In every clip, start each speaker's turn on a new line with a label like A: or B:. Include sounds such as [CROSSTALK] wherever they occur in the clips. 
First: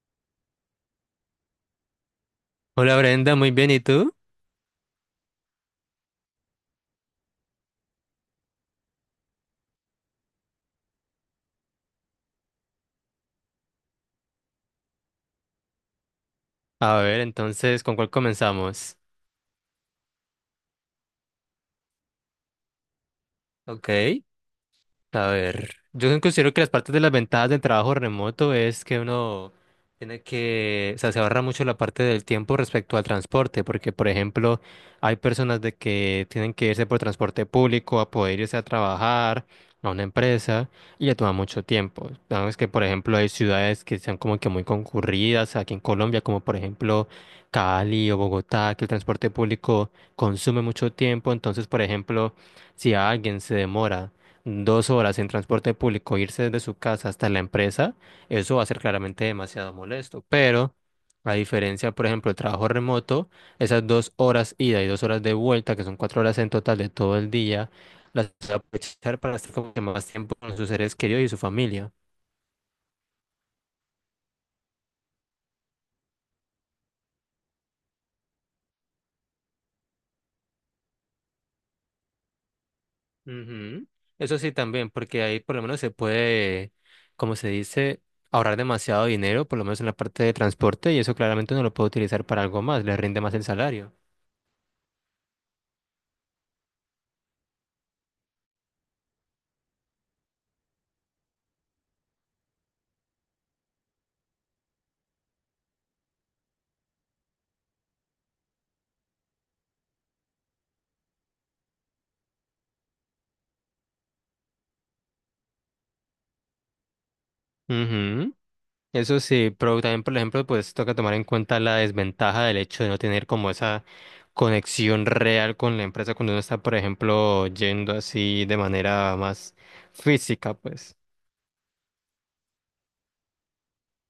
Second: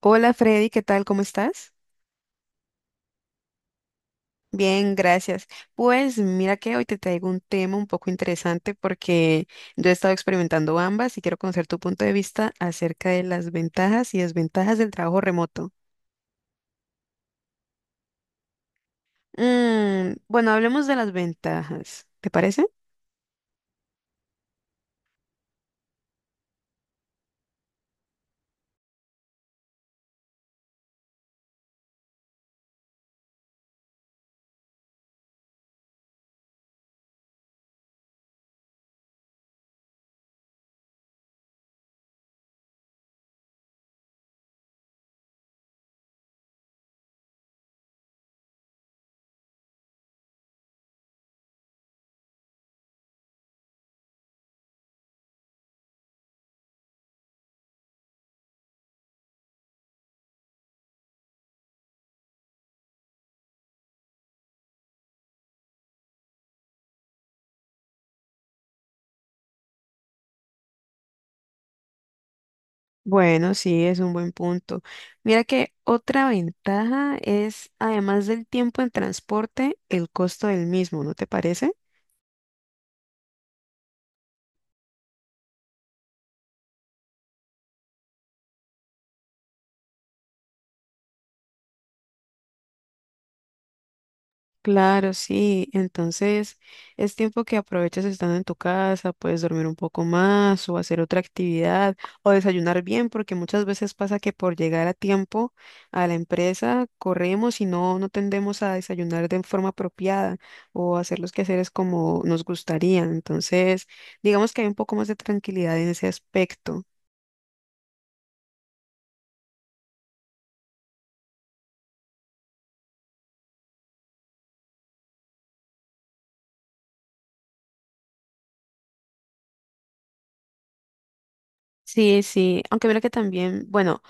A: Hola Freddy, ¿qué tal? ¿Cómo estás?
B: Hola Brenda, muy bien, ¿y tú?
A: Bien, gracias. Pues mira que hoy te traigo un tema un poco interesante porque yo he estado experimentando ambas y quiero conocer tu punto de vista acerca de las ventajas y desventajas del trabajo remoto.
B: A ver, entonces, ¿con cuál comenzamos?
A: Bueno, hablemos de las ventajas, ¿te parece?
B: Ok. A ver, yo considero que las partes de las ventajas del trabajo remoto es que uno tiene que, o sea, se ahorra mucho la parte del tiempo respecto al transporte, porque por ejemplo, hay personas de que tienen que irse por transporte público a poder irse a trabajar a una empresa y le toma mucho tiempo. Sabes que por ejemplo hay ciudades que sean como que muy concurridas aquí en Colombia, como por ejemplo Cali o Bogotá, que el transporte público consume mucho tiempo, entonces por ejemplo, si alguien se demora dos horas en transporte público, irse desde su casa hasta la empresa, eso va a ser claramente demasiado molesto. Pero, a diferencia, por ejemplo, del trabajo remoto, esas dos horas ida y dos horas de vuelta, que son cuatro horas en total de todo el día, las va a aprovechar para estar como que más tiempo con sus seres queridos y su familia.
A: Bueno, sí, es un buen punto. Mira que otra ventaja es, además del tiempo en transporte, el costo del mismo, ¿no te parece?
B: Ujú. Eso sí también, porque ahí por lo menos se puede, como se dice, ahorrar demasiado dinero, por lo menos en la parte de transporte, y eso claramente uno lo puede utilizar para algo más, le rinde más el salario.
A: Claro, sí. Entonces, es tiempo que aproveches estando en tu casa, puedes dormir un poco más o hacer otra actividad o desayunar bien, porque muchas veces pasa que por llegar a tiempo a la empresa corremos y no, no tendemos a desayunar de forma apropiada o hacer los quehaceres como nos gustaría. Entonces, digamos que hay un poco más de tranquilidad en ese aspecto.
B: Ujú. Eso sí, pero también, por ejemplo, pues toca tomar en cuenta la desventaja del hecho de no tener como esa conexión real con la empresa cuando uno está, por ejemplo, yendo así de manera más física, pues.
A: Sí, sí, aunque mira que también, bueno,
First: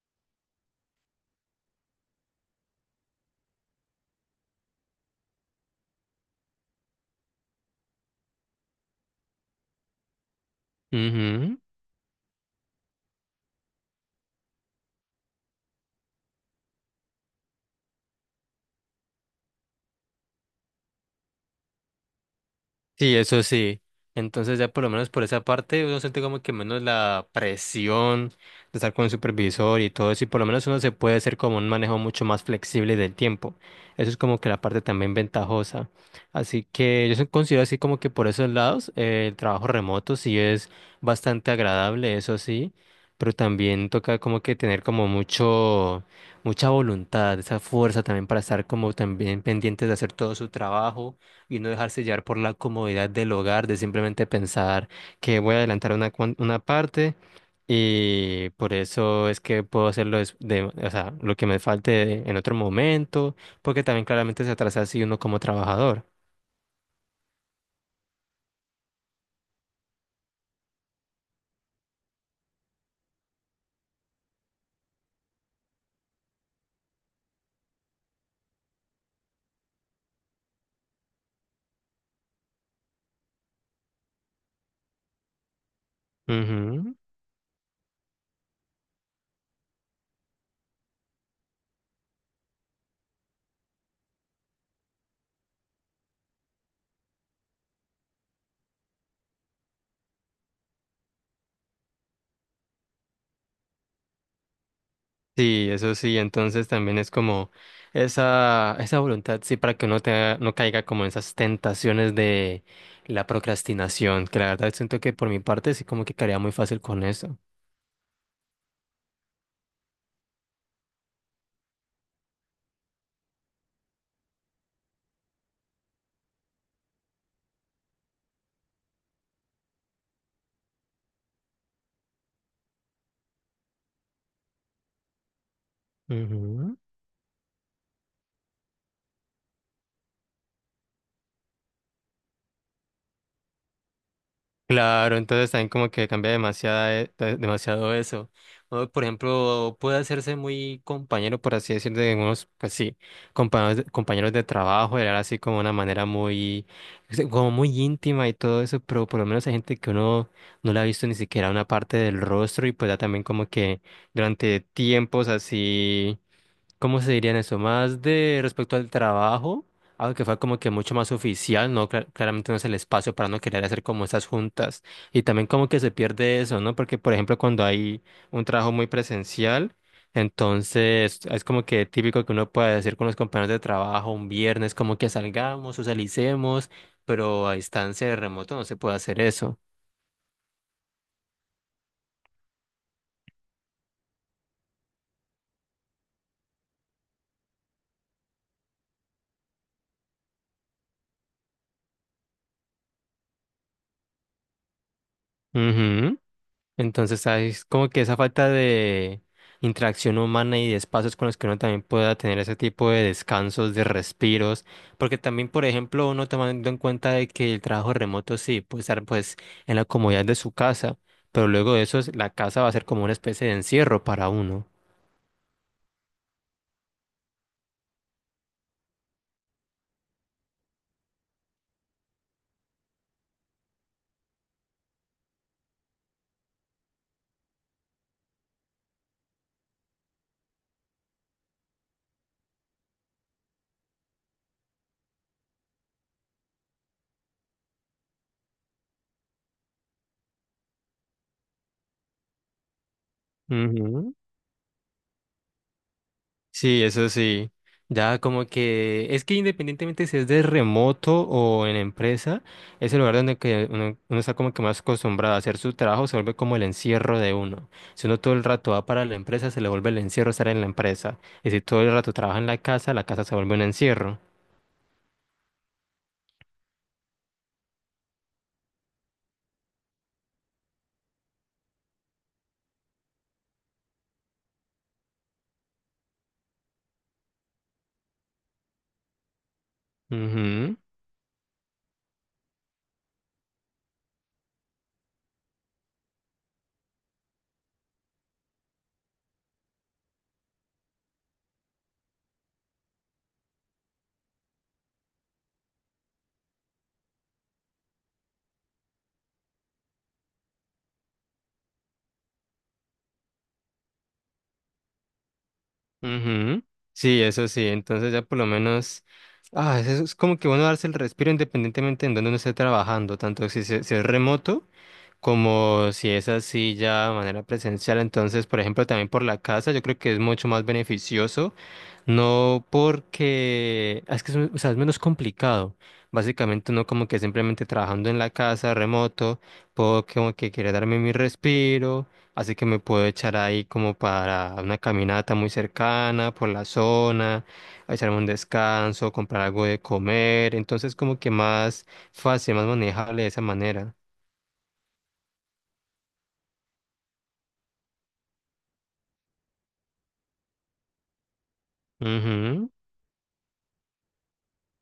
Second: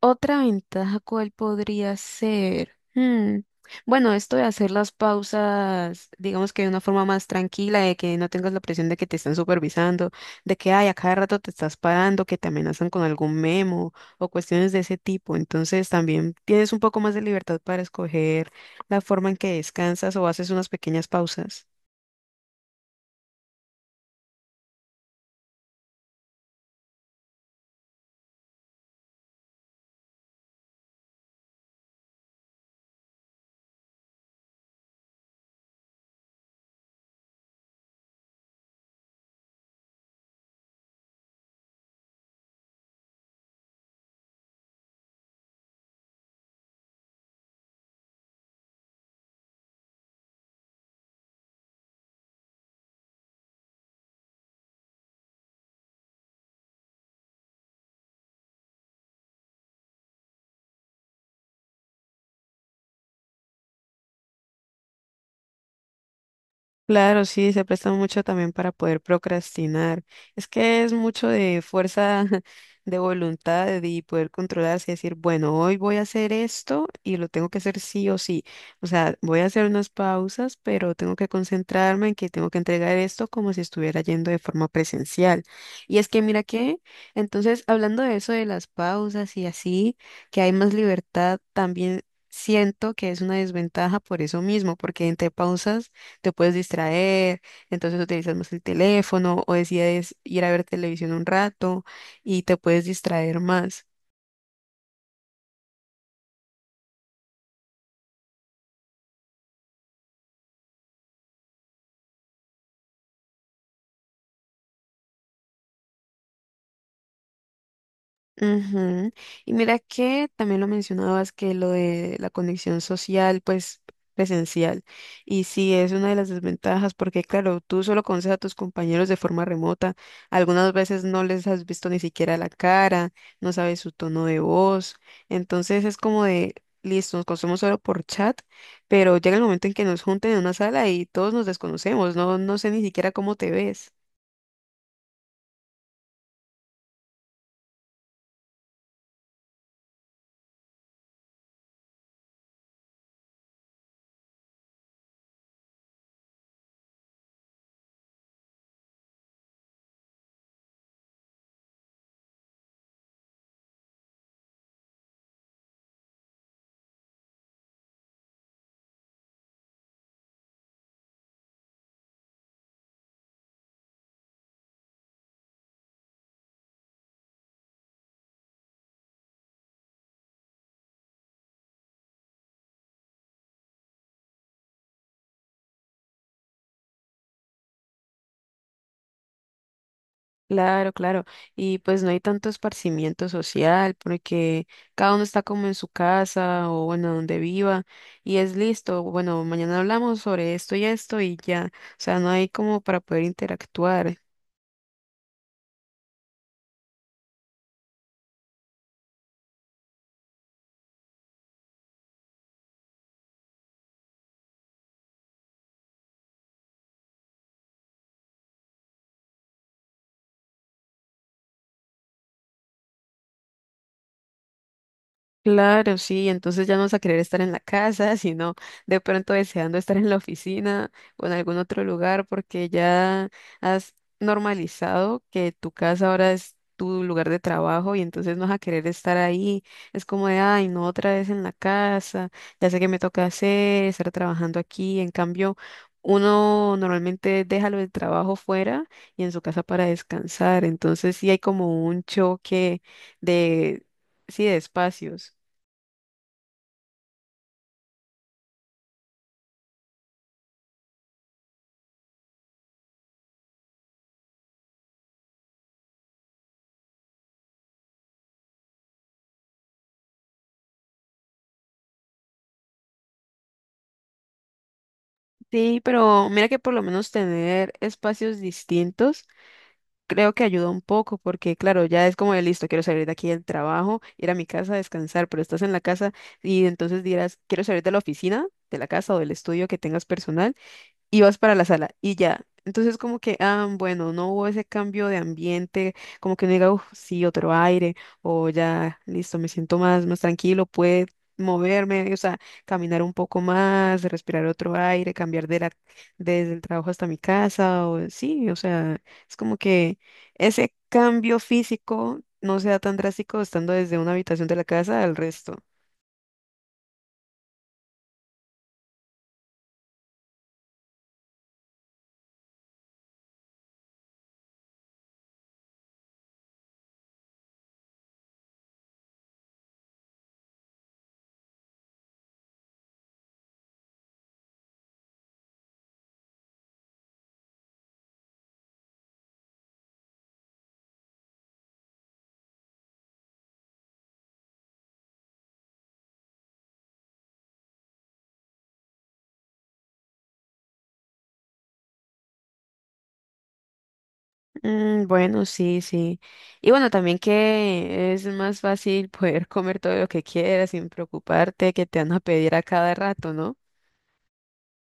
A: otra ventaja cuál podría ser. Bueno, esto de hacer las pausas, digamos que de una forma más tranquila, de que no tengas la presión de que te están supervisando, de que ay, a cada rato te
B: Ujú.
A: estás parando, que te amenazan con algún memo o cuestiones de ese tipo. Entonces también tienes un poco más de libertad para escoger la forma en que descansas o haces unas pequeñas pausas.
B: Sí, eso sí. Entonces ya por lo menos por esa parte uno siente como que menos la presión de estar con el supervisor y todo eso y por lo menos uno se puede hacer como un manejo mucho más flexible del tiempo. Eso es como que la parte también ventajosa. Así que yo considero así como que por esos lados el trabajo remoto sí es bastante agradable, eso sí, pero también toca como que tener como mucha voluntad, esa fuerza también para estar como también pendientes de hacer todo su trabajo y no dejarse llevar por la comodidad del hogar, de simplemente pensar que voy a adelantar una parte y por eso es que puedo hacerlo des- de, o sea, lo que me falte en otro momento, porque también claramente se atrasa así uno como trabajador.
A: Claro, sí, se presta mucho también para poder procrastinar. Es que es mucho de fuerza [LAUGHS] de voluntad y poder controlarse y decir, bueno, hoy voy a hacer esto y lo tengo que hacer sí o sí. O sea, voy a hacer unas pausas, pero tengo que concentrarme en que tengo que entregar esto como si estuviera yendo de forma presencial. Y es que mira que,
B: Ujú.
A: entonces, hablando de eso de las pausas y así, que hay más libertad, también siento que es una desventaja por eso mismo, porque entre pausas te puedes distraer, entonces utilizas más el teléfono o decides ir a ver televisión un rato y te puedes distraer más.
B: Sí, eso sí, entonces también es como esa voluntad, sí, para que no caiga como en esas tentaciones de la procrastinación, que la verdad siento que por mi parte sí como que caería muy fácil con eso.
A: Ujú. Y mira que también lo mencionabas que lo de la conexión social, pues presencial. Y sí, es una de las desventajas porque, claro, tú solo conoces a tus compañeros de forma remota. Algunas veces no les has visto ni siquiera la cara, no sabes su tono de voz. Entonces es como de,
B: Ujú.
A: listo, nos conocemos solo por chat, pero llega el momento en que nos junten en una sala y todos nos desconocemos. No, no sé ni siquiera cómo te ves.
B: Claro, entonces también como que cambia demasiado eso. O, por ejemplo, puede hacerse muy compañero, por así decirlo, de unos, pues sí, compañeros de trabajo, era así como una manera muy, sí, como muy íntima y todo eso, pero por lo menos hay gente que uno no le ha visto ni siquiera una parte del rostro y pues ya también como que durante tiempos así. ¿Cómo se diría en eso? Más de respecto al trabajo, algo que fue como que mucho más oficial, ¿no? Claramente no es el espacio para no querer hacer como esas juntas. Y también como que se pierde eso, ¿no? Porque, por ejemplo, cuando hay un trabajo muy presencial, entonces es como que típico que uno puede decir con los compañeros de trabajo un viernes, como que salgamos, socialicemos, pero a distancia de remoto no se puede hacer eso.
A: Claro, claro. Y pues no hay tanto esparcimiento social porque cada uno está como en su casa o bueno, donde viva y es listo. Bueno, mañana hablamos sobre esto y esto y ya. O sea, no hay como para poder interactuar.
B: Ujú. Entonces, es como que esa falta de interacción humana y de espacios con los que uno también pueda tener ese tipo de descansos, de respiros, porque también, por ejemplo, uno tomando en cuenta de que el trabajo remoto sí puede estar pues en la comodidad de su casa, pero luego de eso la casa va a ser como una especie de encierro para uno.
A: Claro, sí, entonces ya no vas a querer estar en la casa, [LAUGHS] sino de pronto deseando estar en la oficina o en algún otro lugar, porque ya has normalizado que tu casa ahora es tu lugar de trabajo y entonces no vas a querer estar ahí. Es como de, ay, no otra vez en la casa, ya sé qué me toca hacer, estar trabajando aquí. En cambio, uno normalmente deja lo del trabajo fuera y en su casa para descansar, entonces sí hay como un choque de, sí, de espacios.
B: Sí, eso sí. Ya como que es que independientemente si es de remoto o en empresa, es el lugar donde que uno está como que más acostumbrado a hacer su trabajo, se vuelve como el encierro de uno. Si uno todo el rato va para la empresa, se le vuelve el encierro estar en la empresa. Y si todo el rato trabaja en la casa se vuelve un encierro.
A: Sí, pero mira que por lo menos tener espacios distintos creo que ayuda un poco, porque claro, ya es como de listo, quiero salir de aquí del trabajo, ir a mi casa a descansar, pero estás en la casa y entonces dirás, quiero salir de la oficina, de la casa o del estudio que tengas personal
B: Ujú,
A: y vas para la sala y ya. Entonces como que, ah, bueno, no hubo ese cambio de ambiente, como que no diga, uff, sí, otro aire, o ya, listo, me siento más, más tranquilo, puedo moverme, o sea, caminar un poco más, respirar otro aire, cambiar de la, desde el trabajo hasta mi casa, o sí, o sea, es como que ese cambio físico no sea tan drástico estando desde una habitación de la casa al resto.
B: ujú. Sí, eso sí. Entonces ya por lo menos... Ah, eso es como que bueno darse el respiro independientemente en donde uno esté trabajando, tanto si es remoto. Como si es así ya de manera presencial, entonces, por ejemplo, también por la casa, yo creo que es mucho más beneficioso, no porque, ah, es que es, o sea, es menos complicado. Básicamente uno como que simplemente trabajando en la casa, remoto, puedo como que quiere darme mi respiro, así que me puedo echar ahí como para una caminata muy cercana por la zona, a echarme un descanso, comprar algo de comer, entonces como que más fácil, más manejable de esa manera.
A: Bueno, sí, sí. Y bueno, también que es más fácil poder comer todo lo que quieras sin preocuparte que te van a pedir a
B: Ujú.
A: cada rato, ¿no?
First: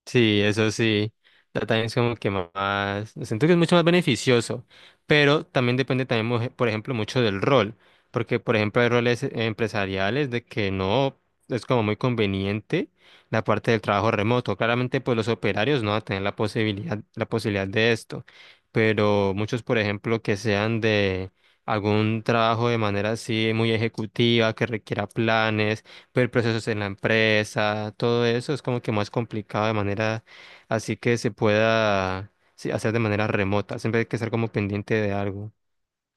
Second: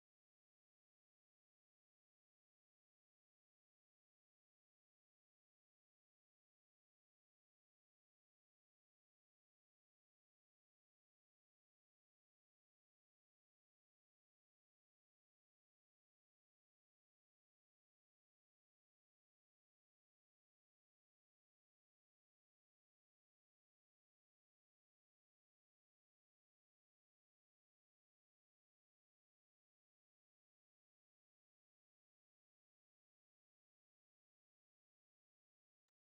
B: Sí, eso sí. También es como que más, siento que es mucho más beneficioso, pero también depende también, por ejemplo, mucho del rol, porque, por ejemplo, hay roles empresariales de que no es como muy conveniente la parte del trabajo remoto. Claramente, pues los operarios no van a tener la posibilidad de esto, pero muchos, por ejemplo, que sean de algún trabajo de manera así muy ejecutiva, que requiera planes el proceso en la empresa, todo eso es como que más complicado de manera así que se pueda sí, hacer de manera remota. Siempre hay que estar como pendiente de algo.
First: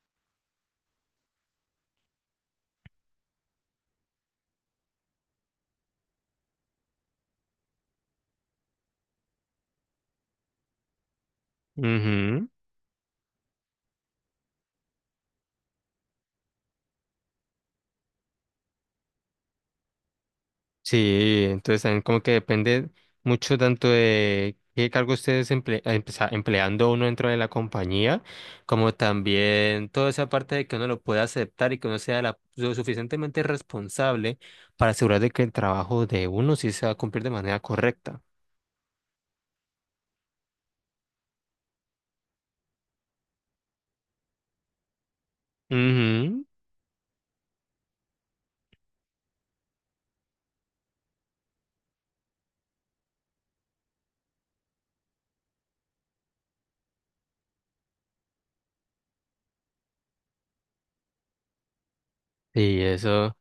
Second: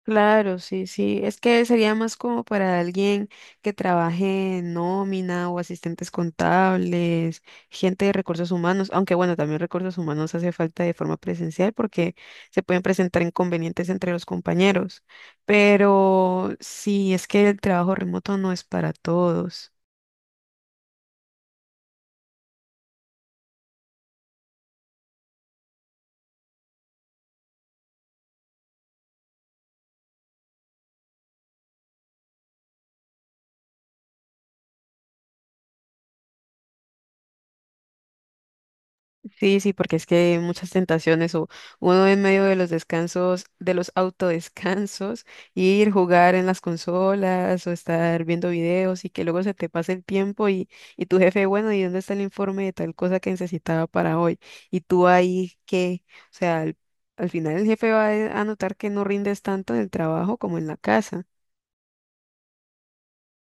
A: Claro, sí, sí. Es que sería más como para alguien que trabaje en nómina o asistentes contables, gente de recursos humanos, aunque bueno, también recursos humanos hace falta de forma presencial porque
B: Ujú.
A: se pueden presentar inconvenientes entre los compañeros. Pero sí, es que el trabajo remoto no es para todos.
B: Sí, entonces también como que depende mucho tanto de qué cargo ustedes pues, empleando uno dentro de la compañía, como también toda esa parte de que uno lo pueda aceptar y que uno sea lo suficientemente responsable para asegurar de que el trabajo de uno sí se va a cumplir de manera correcta.
A: Sí, sí, porque es que hay muchas tentaciones o uno en medio de los descansos, de los autodescansos, ir jugar en
B: Ujú.
A: las consolas o estar viendo videos y que luego se te pase el tiempo y tu jefe, bueno, ¿y dónde está el informe de tal cosa que necesitaba para hoy? Y tú ahí que, o sea, al final el jefe va a notar que no rindes tanto en el trabajo como en la casa.
B: Y eso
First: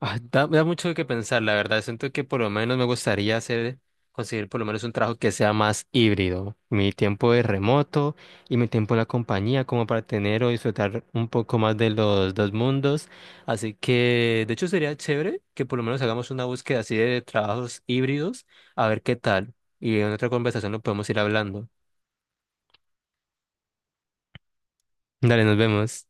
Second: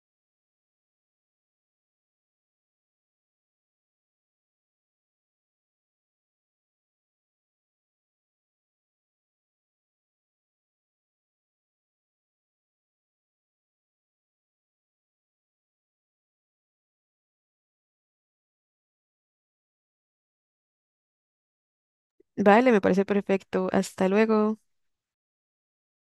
B: da mucho que pensar, la verdad. Siento que por lo menos me gustaría hacer, conseguir por lo menos un trabajo que sea más híbrido. Mi tiempo de remoto y mi tiempo en la compañía, como para tener o disfrutar un poco más de los dos mundos. Así que, de hecho, sería chévere que por lo menos hagamos una búsqueda así de trabajos híbridos, a ver qué tal. Y en otra conversación lo podemos ir hablando.
A: Vale, me parece perfecto. Hasta luego.
B: Dale, nos vemos.